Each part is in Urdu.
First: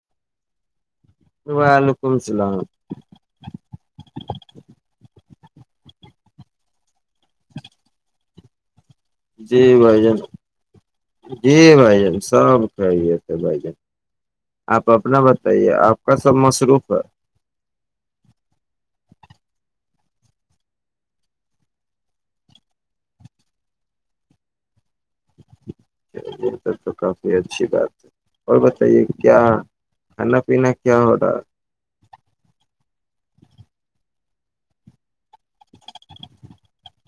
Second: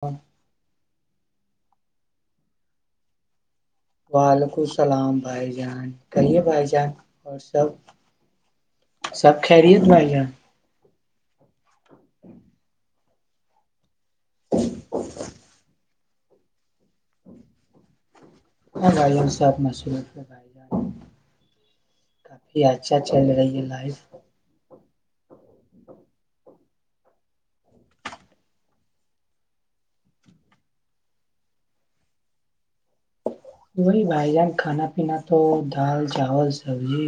اور وعلیکم السلام وعلیکم السلام بھائی جان کہیے بھائی جان اور سب سب جی خیریت بھائی جان یہاں جی بھائی جان سب کھے تھے بھائی جان آپ اپنا بتائیے آپ ا سب مصروف ہے بھائی سب مشور بھائی جان کافی اچھا چل رہی ہے لائف چ یہ س تو کافی اچھی بات ہے اور بتائیے کیا کھانا پینا کیا ہو رہا وہی بھائی جان کھانا پینا تو دال چاول سبزی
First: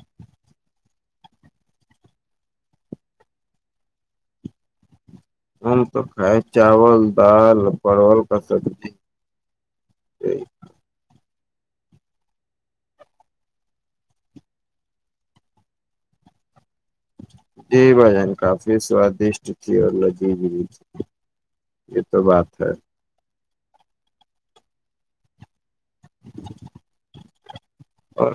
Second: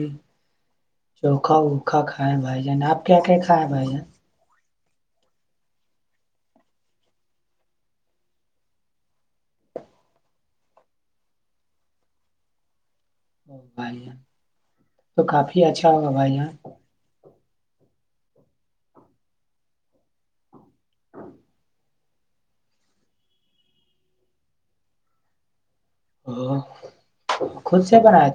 چوکھا ووکھا کھائے بھائی جان آپ کیا کیا کھائےیں بھائی جان ہم تو کھائیں چاول دال پرول کا سبزی بھائی یہاں تو کافی اچھا ہوگا بھائی یہاں جی بھجان کافی سوادشٹ تھی اللہی یہ تو بات ہے ہاں اور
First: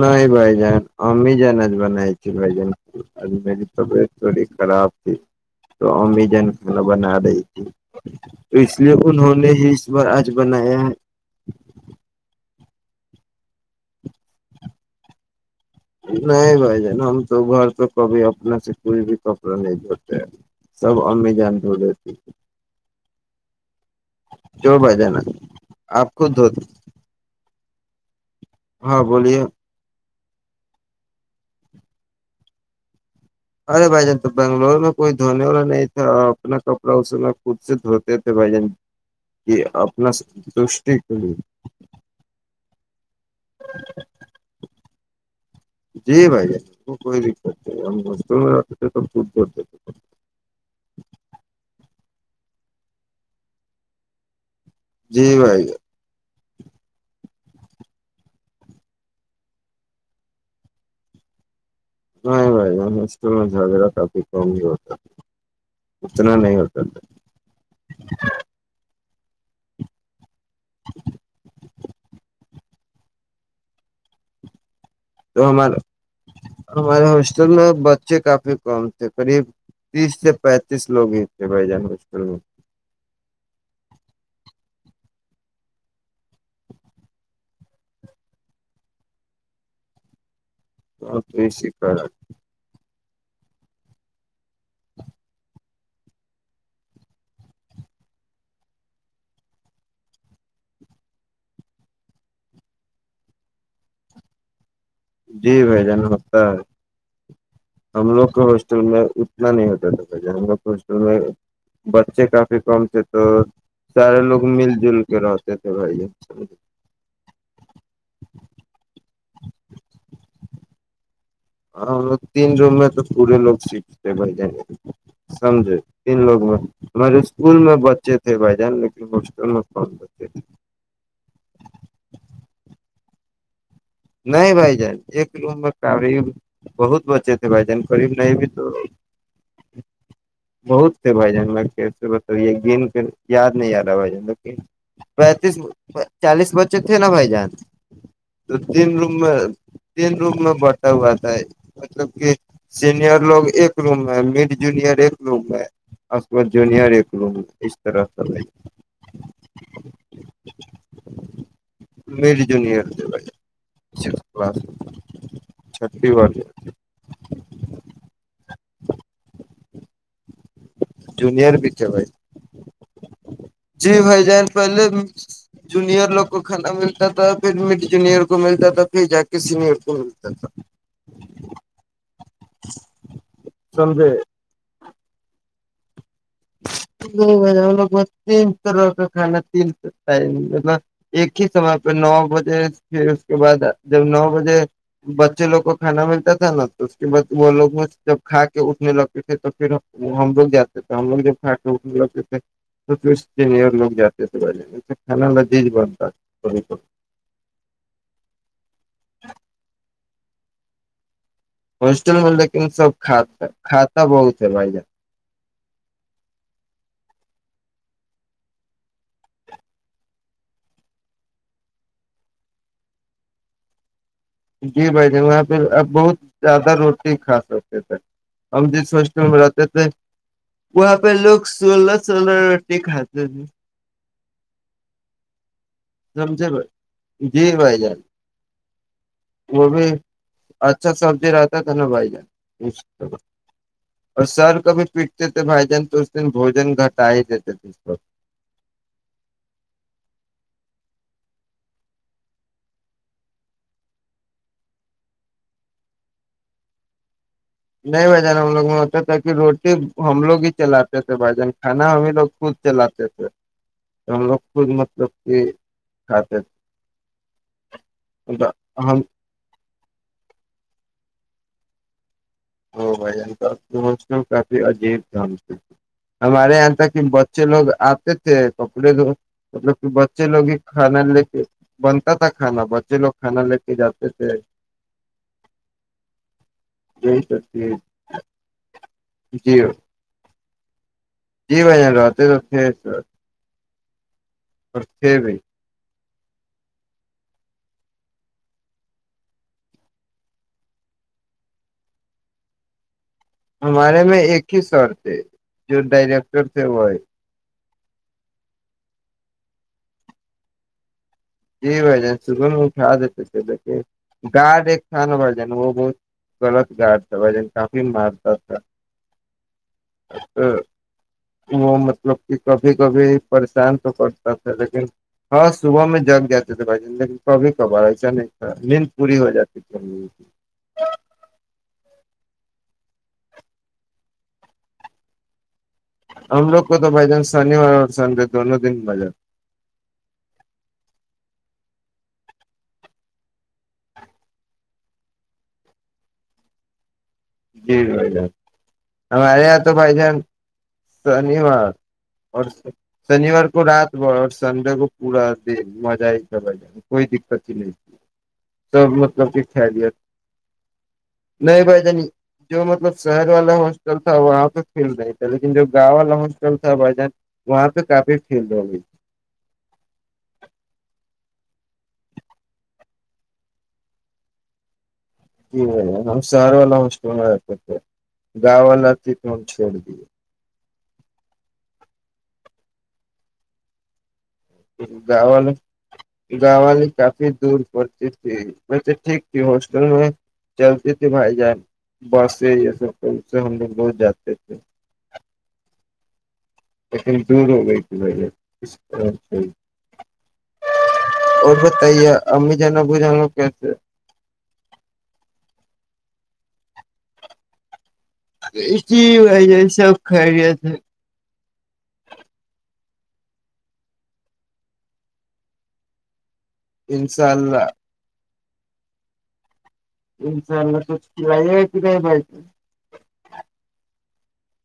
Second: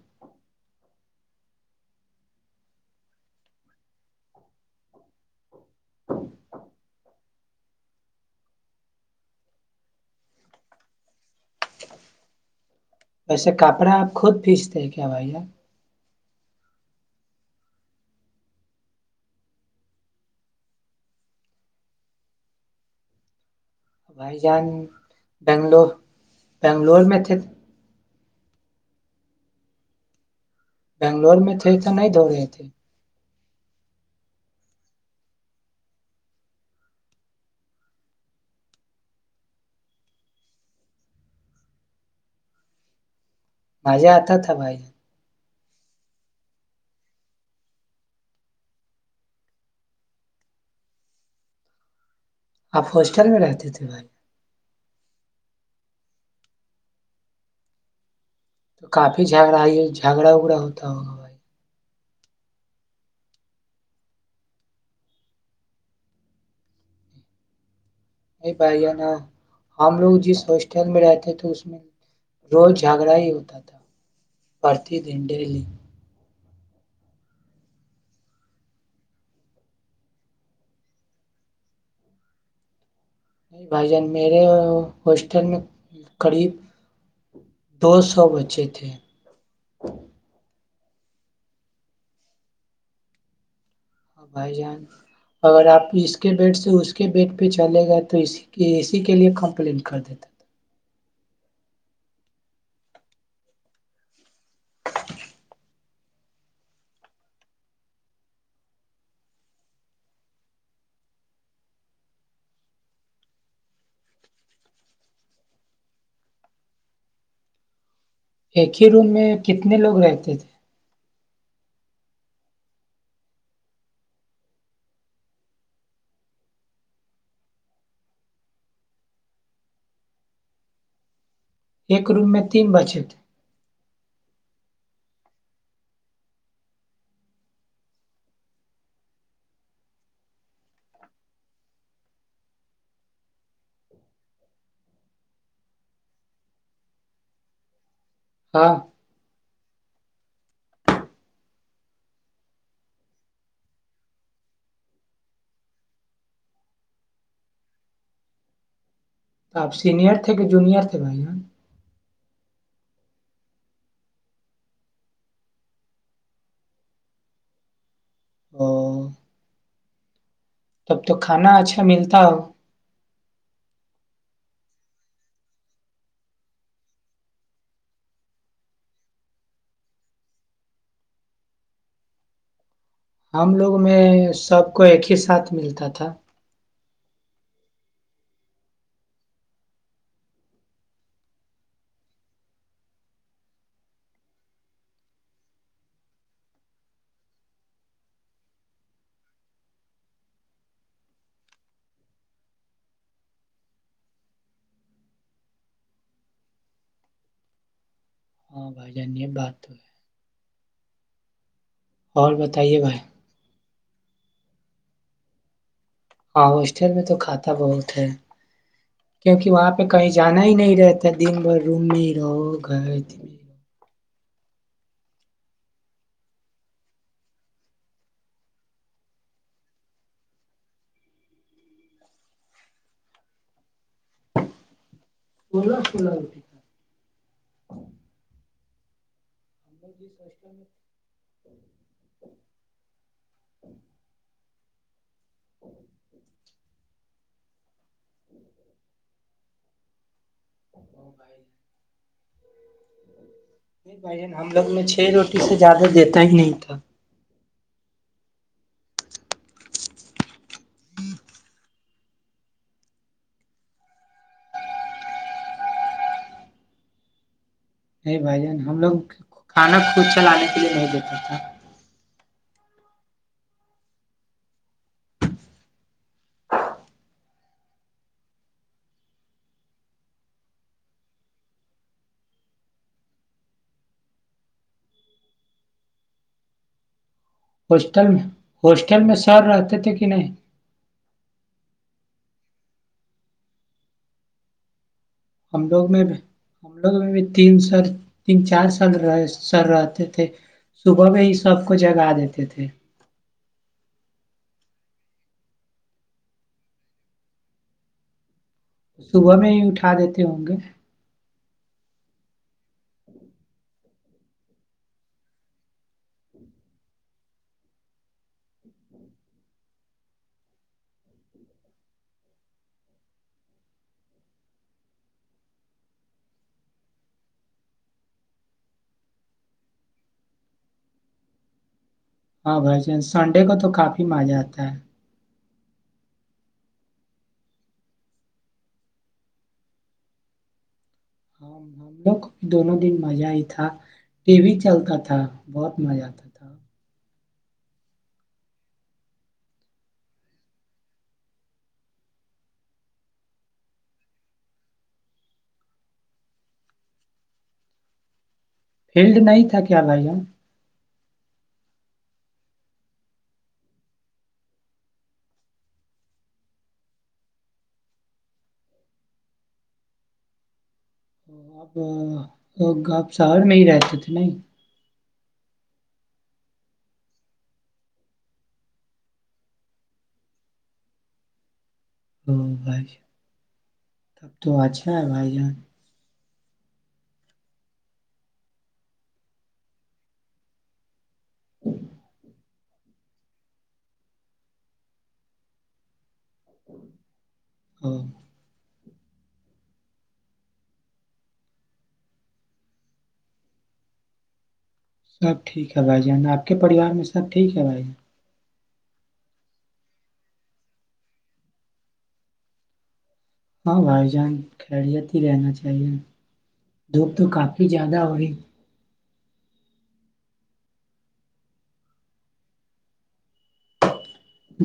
نہیں بھائی جان امیجان آج بنائی تھی بھ جن آج میری طبیعت تھوڑی خراب تھی تو امیجان کھانا بنا رہی تھی تو اس لیے انہوں نے ہی اس بار آج بنایا ہے ویسے کپڑے آپ خود پیستے ہیں کیا بھیا نہیں بھائی جان ہم تو گھر تو کبھی اپنے سے کوئی بھی کپڑا نہیں دھوتے ہیں سب امی جان دھ لیتی بھائی جان بنگلور آپ خود دھوتے بنگلور میں تھے ہاں بولیے بنگلور میں تھے تو نہیں دھ ہو رہے تھے ارے بھائی جان تو بنگلور میں کوئی دھونے والا نہیں تھا اپنا کپڑا اس میں خود سے دھوتے تھے بھائی جان کی اپنا ستش کی مجا آتا تھا بھائی جی بائی ج کو کر م سبودور آپ ہوسٹل میں رہتے تھے بھائی جی بھائی تو کافی جھگڑا جھگڑا اگڑا ہوتا ہوگا بھائی نہیں بھائی ہم اسکول میں جھاگڑا کافی کم ہی ہوتا تھا اتنا نہیں ہوتا تھا نہیں بھائی ہے نا ہم لوگ جس بس اسٹڈ میں رہتے ہیں تو اس میں روز جھگڑا ہی ہوتا تھا ت تو دنڈلی ہمارا ہمارے ہاسٹل میں بچے کافی کم تھے قریب تیس سے پینتیس لوگ ہی تھے بھائی جان ہاسٹل میں بھائی جان میرے ہاسٹل میں قریب دو سو بچے تھے تو کو شکات بھائی جان اگر آپ اس کے بیٹ سے اس کے بیٹ پہ چلے گئے تو اسی اسی کے لیے کمپلین کر دیتا تھا جی بھائی جان ہوتا ہے ہم لوگ کے ہاسٹل میں اتنا نہیں ہوتا تھا بھ جان ہم لوگ کے ہاسٹل میں بچے کافی کم تھے تو سارے لوگ مل جل کے رہتے تھے بھائی ج ایک ہی روم میں کتنے لوگ رہتے تھے ہاں تین روم میں تو پورے لوگ سیکھ تھے بھائی جان سمجھے تین لوگ میں ہمارے اسکول میں بچے تھے بھائی جان لیکن ہسٹل میں کوم بچے تھے ایک روم میں تین بچ تھ نہیں بھائی جان ایک روم قریب بہت بچے تھے بھائی جان قریب نہیں بھی تو بہت تھے بھائی جان ب یہ گ کے یاد نہیں آ رہا بھائی جان لیکن پینتیس چالیس بچے تھے نا بھائی جان ہاں جن روم میں تین روم میں بڑھتا ہوا تھا مطلب کہ سینئر لوگ ایک روم میں مڈ جونیر ایک روم میں اس کے ب جونیئر ایک روم میں اس طرح سے ب تو آپ سینئر تھے کہ جونئر تھے بھائی ہ میری جو نہیں یہ بھائی چھٹی والی او تب تو کھانا اچھا ملتا ہو جی بھائی جان پہلے جونیئر لوگ کو کھانا ملتا تھا پھر مڈ جونیئر کو ملتا تھا پھر جا کے سینئر کو ملتا تھا ہم لوگ میں سمجھے سب آ کو ایک ہی ساتھ ملتا تھا ہم لوگ تین طرح کا کھانا ت مطلب ایک ہی سمے پہ نو بجے پھر اس کے بعد جب نو بجے بچے لوگ کو کھانا ملتا تھا نا تو اس کے بعد وہ لوگ جب کھا کے اٹھنے لگتے تھے تو پھر ہم لوگ جاتے تھے م فٹا ا ل سینر لوگ جاتے تھ بے تھھانا جز بنتا س ہاں بھائی جان یہ بات تو ہے ہاسٹل میں اور لیکن بتائیے سب بھائی کھات کھاتا بہت چلائے ہاں ہسٹل میں تو کھاتا بہت ہے کیونکہ وہاں پہ کہیں جانا ہی نہیں رہتا دن بھر روم میں ہی رہو گھر میں جی بھ جن وہاں پہ آپ بہت زیادہ روٹی کھا سکتے تھے ہم جس میں رہتے تھے وہاں پہ لوگ سولہ سولہ روٹی کھاتے تھے سولہ سولہ روپے سمجھے ب جی بھائی جان وہ بھی اچھا سبزی رہتا تو نبھائی جات اور سر ک پکتے تھے بھ جان تو اس د بوجن گٹا ہی دیتے جی نہیں بھائین ہم لوگ میں چھ روٹی سے زیادہ دیتا ہی نہیں تھا نہیں ب جانا ہم لوگ میں ہوتا تاکہ روٹی ہم لوگ لتے تھ بھجن کھانا ہمیں لوگ خود چلاتے تھے ہم لوگ خود مطلب کہ کھاتے تھے نہیں بھائی جان ہم لوگ کھانا خود چلانے کے لیے نہیں دیتا تھا ا بھائی یہ کافی عجیب تھا ہم ہمارے یہاں تھا کہ بچے لوگ آتے تھے کپڑے دو مطلب کہ بچے لوگ ہی کھانا لے کے بنتا تھا کھانا بچے لوگ کھانا لے کے جاتے تھے یہ ہاسٹل میں سر جی رہتے تھے کہ نہیں اتتے تو تھے اچ ہم لوگ میں ہم لوگ بھی تین سر تین چار سال رہ سر رہتے تھے صبح میں ہی سب کو جگا دیتے تھے ہمارے میں ایک ہی سر تھے جو ڈائریکٹر تھے وہ صبح میں ہی اٹھا دیتے ہوں گے جی بھ جان صبح میں اٹھا دیتے تھے لیک گارڈ ایک تھا نا بھ جان وہ بہت غلط گارڈ تھا بھائی جن کافی مارتا تھا تو وہ مطلب کہ کبھی کبھی پریشان تو کرتا تھا لیکن ہاں صبح میں جگ ج تھ بھائی لیکن کبھی کبار ایسا نہیں تھا نیند پوری ہو جاتی تھی ہاں بھائی ج سنڈے کو تو کافی مزہ آتا ہے ہم لوگ کو تو بھائی جان شنیوار اور سنڈے دونوں دن بجا ہاں ہم لوگ کو بھی دونوں دن مزہ ہی تھا ٹی وی چلتا تھا بہت مزہ آتا تھا جی بھائی جان ہمارے یہاں تو بھائی جان شنیوار اور شنیوار کو رات ب اور سنڈے کو پورا دن مزہ ہی تھا بھائی جان کوئی دقت ہی نہیں تھی فلڈ نہیں تھا کیا بھیا نہیں بھائی ج نہیں جو مطلب شہر والا ہاسٹل تھا وہاں پہ فیلڈ نہیں تھا لیکن جو گاؤں والا ہاسٹل تھا بھائی جان وہاں پہ کافی فیلڈ ہو گی تھی اب آپ شہر میں ہی رہتے تھے نہیں ہم شہر وال ل ہ اسٹنا کرتے گاؤ والال ت تو ہم چھوڑ دے ہ بے [unintelligible] تب تو اچھا ہے بھائی گاؤں والے جان گاؤں والی کافی دور پڑتی تھی میں تو ٹھیک تھی ہاسٹل میں چلتی تھی بائی جائ بس یہ جو اس سے ہم لوگ بہت جاتے تھے دور ہو گئی ت او ب اچ اور بتائیے امی جانا ب جانو کیسے سب ٹھیک ہے بھائی جان آپ کے پریوار میں سب ٹھیک ہے بھائی جان اسی بائی یہ سب خیریت ہے ہاں بھائی جان خیریت ہی رہنا چاہیے دپ تو انشاء کافی اللہ زیادہ ہوی انشاء اللہ تو کیلاائی ہےتی بتی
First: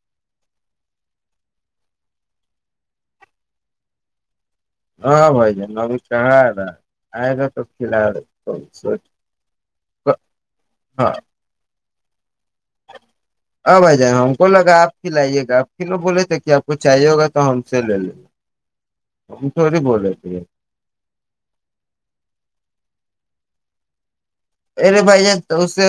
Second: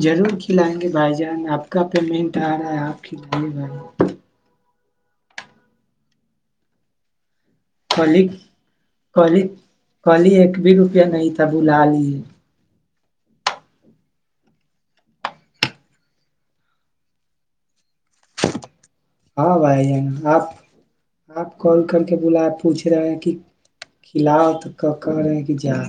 ضرور کھلائیں گے بھائی جان آپ کا پیمنٹ آ رہا ہے آپ کھلے بھائی ہاں بھ جان میں بھی کہا تھا آئے تو کھلا سوچ ک ایک بھی روپیہ نہیں تھا بلا ل ج [unintelligible] اب آ جائیں ہم کو لگا آپ ک لائیے گا آپ کو بولے تھے کہ آپ کو چاہیے ہوگا تو ہم سے لے لیں گے ہاں بھائی جانا آپ آپ کال کر کے بلا پوچھ پھرایا کہ کھلاؤ تو کہ ارے کہہ بھائی رہے جان ہیں تو کہ اس جا سے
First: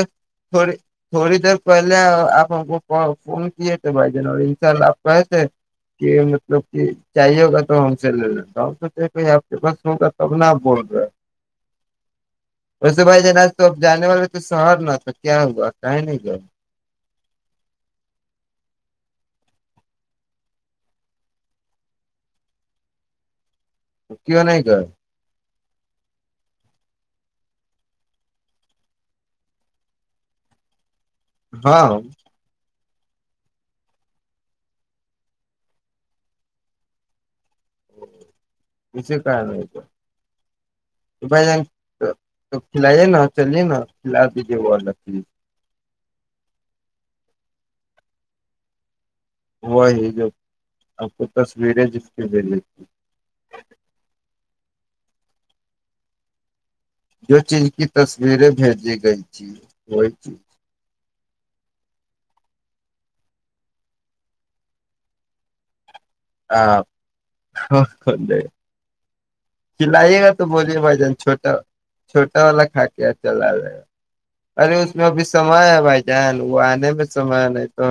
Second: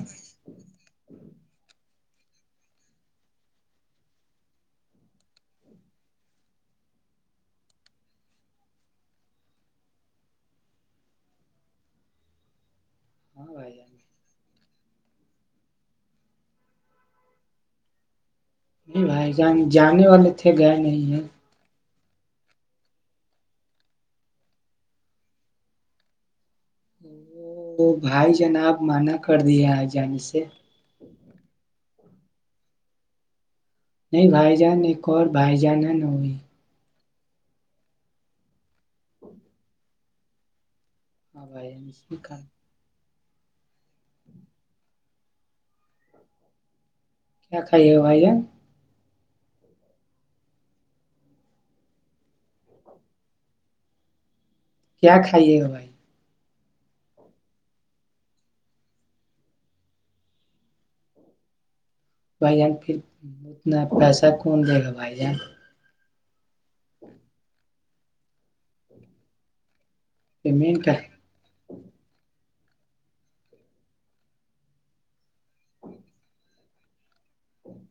تھوڑی تھوڑی دیر پہلے آپ ہم کو فون کیے تھ بھائی جان اور ان شاء اللہ آپ کہس کہ مطلب کہ چاہیے ہوگا تو ہم سے لے لیتا سوچ کہ آپ کے پاس ہوگا تب نہ آپ بول رہے ویسے بھائی جان ہاں تو اب جان جانے والے تو شہر نہ تھا کیا ہوا کہیں نہیں گیا ج جانے والے تھے گئے نہیں ہیں کیوں نہیں کر وہ بھائی جناب منع کر دیا آ جانے سے ہاں نہیں بھائی جان ایک اور بھائی جانہ نئی پسے کا رہتا بھائی ہاں جان اس میں کھا کھلائی ہے نا چلیے نا فلا دیجیے وہ الگ کیا کائیے بھائی ہوا ہی جو آپ کو تصویریں جس کے دلی تیں کیا کھائیے گا بھائی جو چیز کی تصویریں بھیجی گئی تھییں وہی چیز بھائی جان پھر اتنا پیسہ کون دے گا بھائی جان آے [unintelligible] کھلائیے گا تو بولیے پیمنٹ کا بھائی جان چھوٹا چھوٹا والا کھا کے چلا لے ارے اس میں ابھی سمئے ہے بھائی جان وہ آنے میں سمے نہیں تو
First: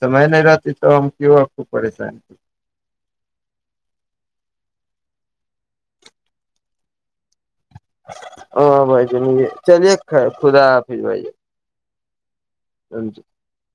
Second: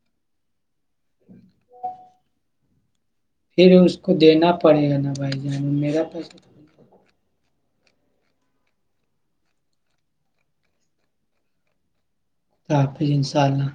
سمئے نہیں رہتی تو ہم کیوں آپ کو پریشان تھ پھر اس کو دینا پڑے گا نا بھائی جان میرا پیسہ ہ بھائی چ م چلیے خر خدا حف بھائی خدا جان حافظ انشاءاللہ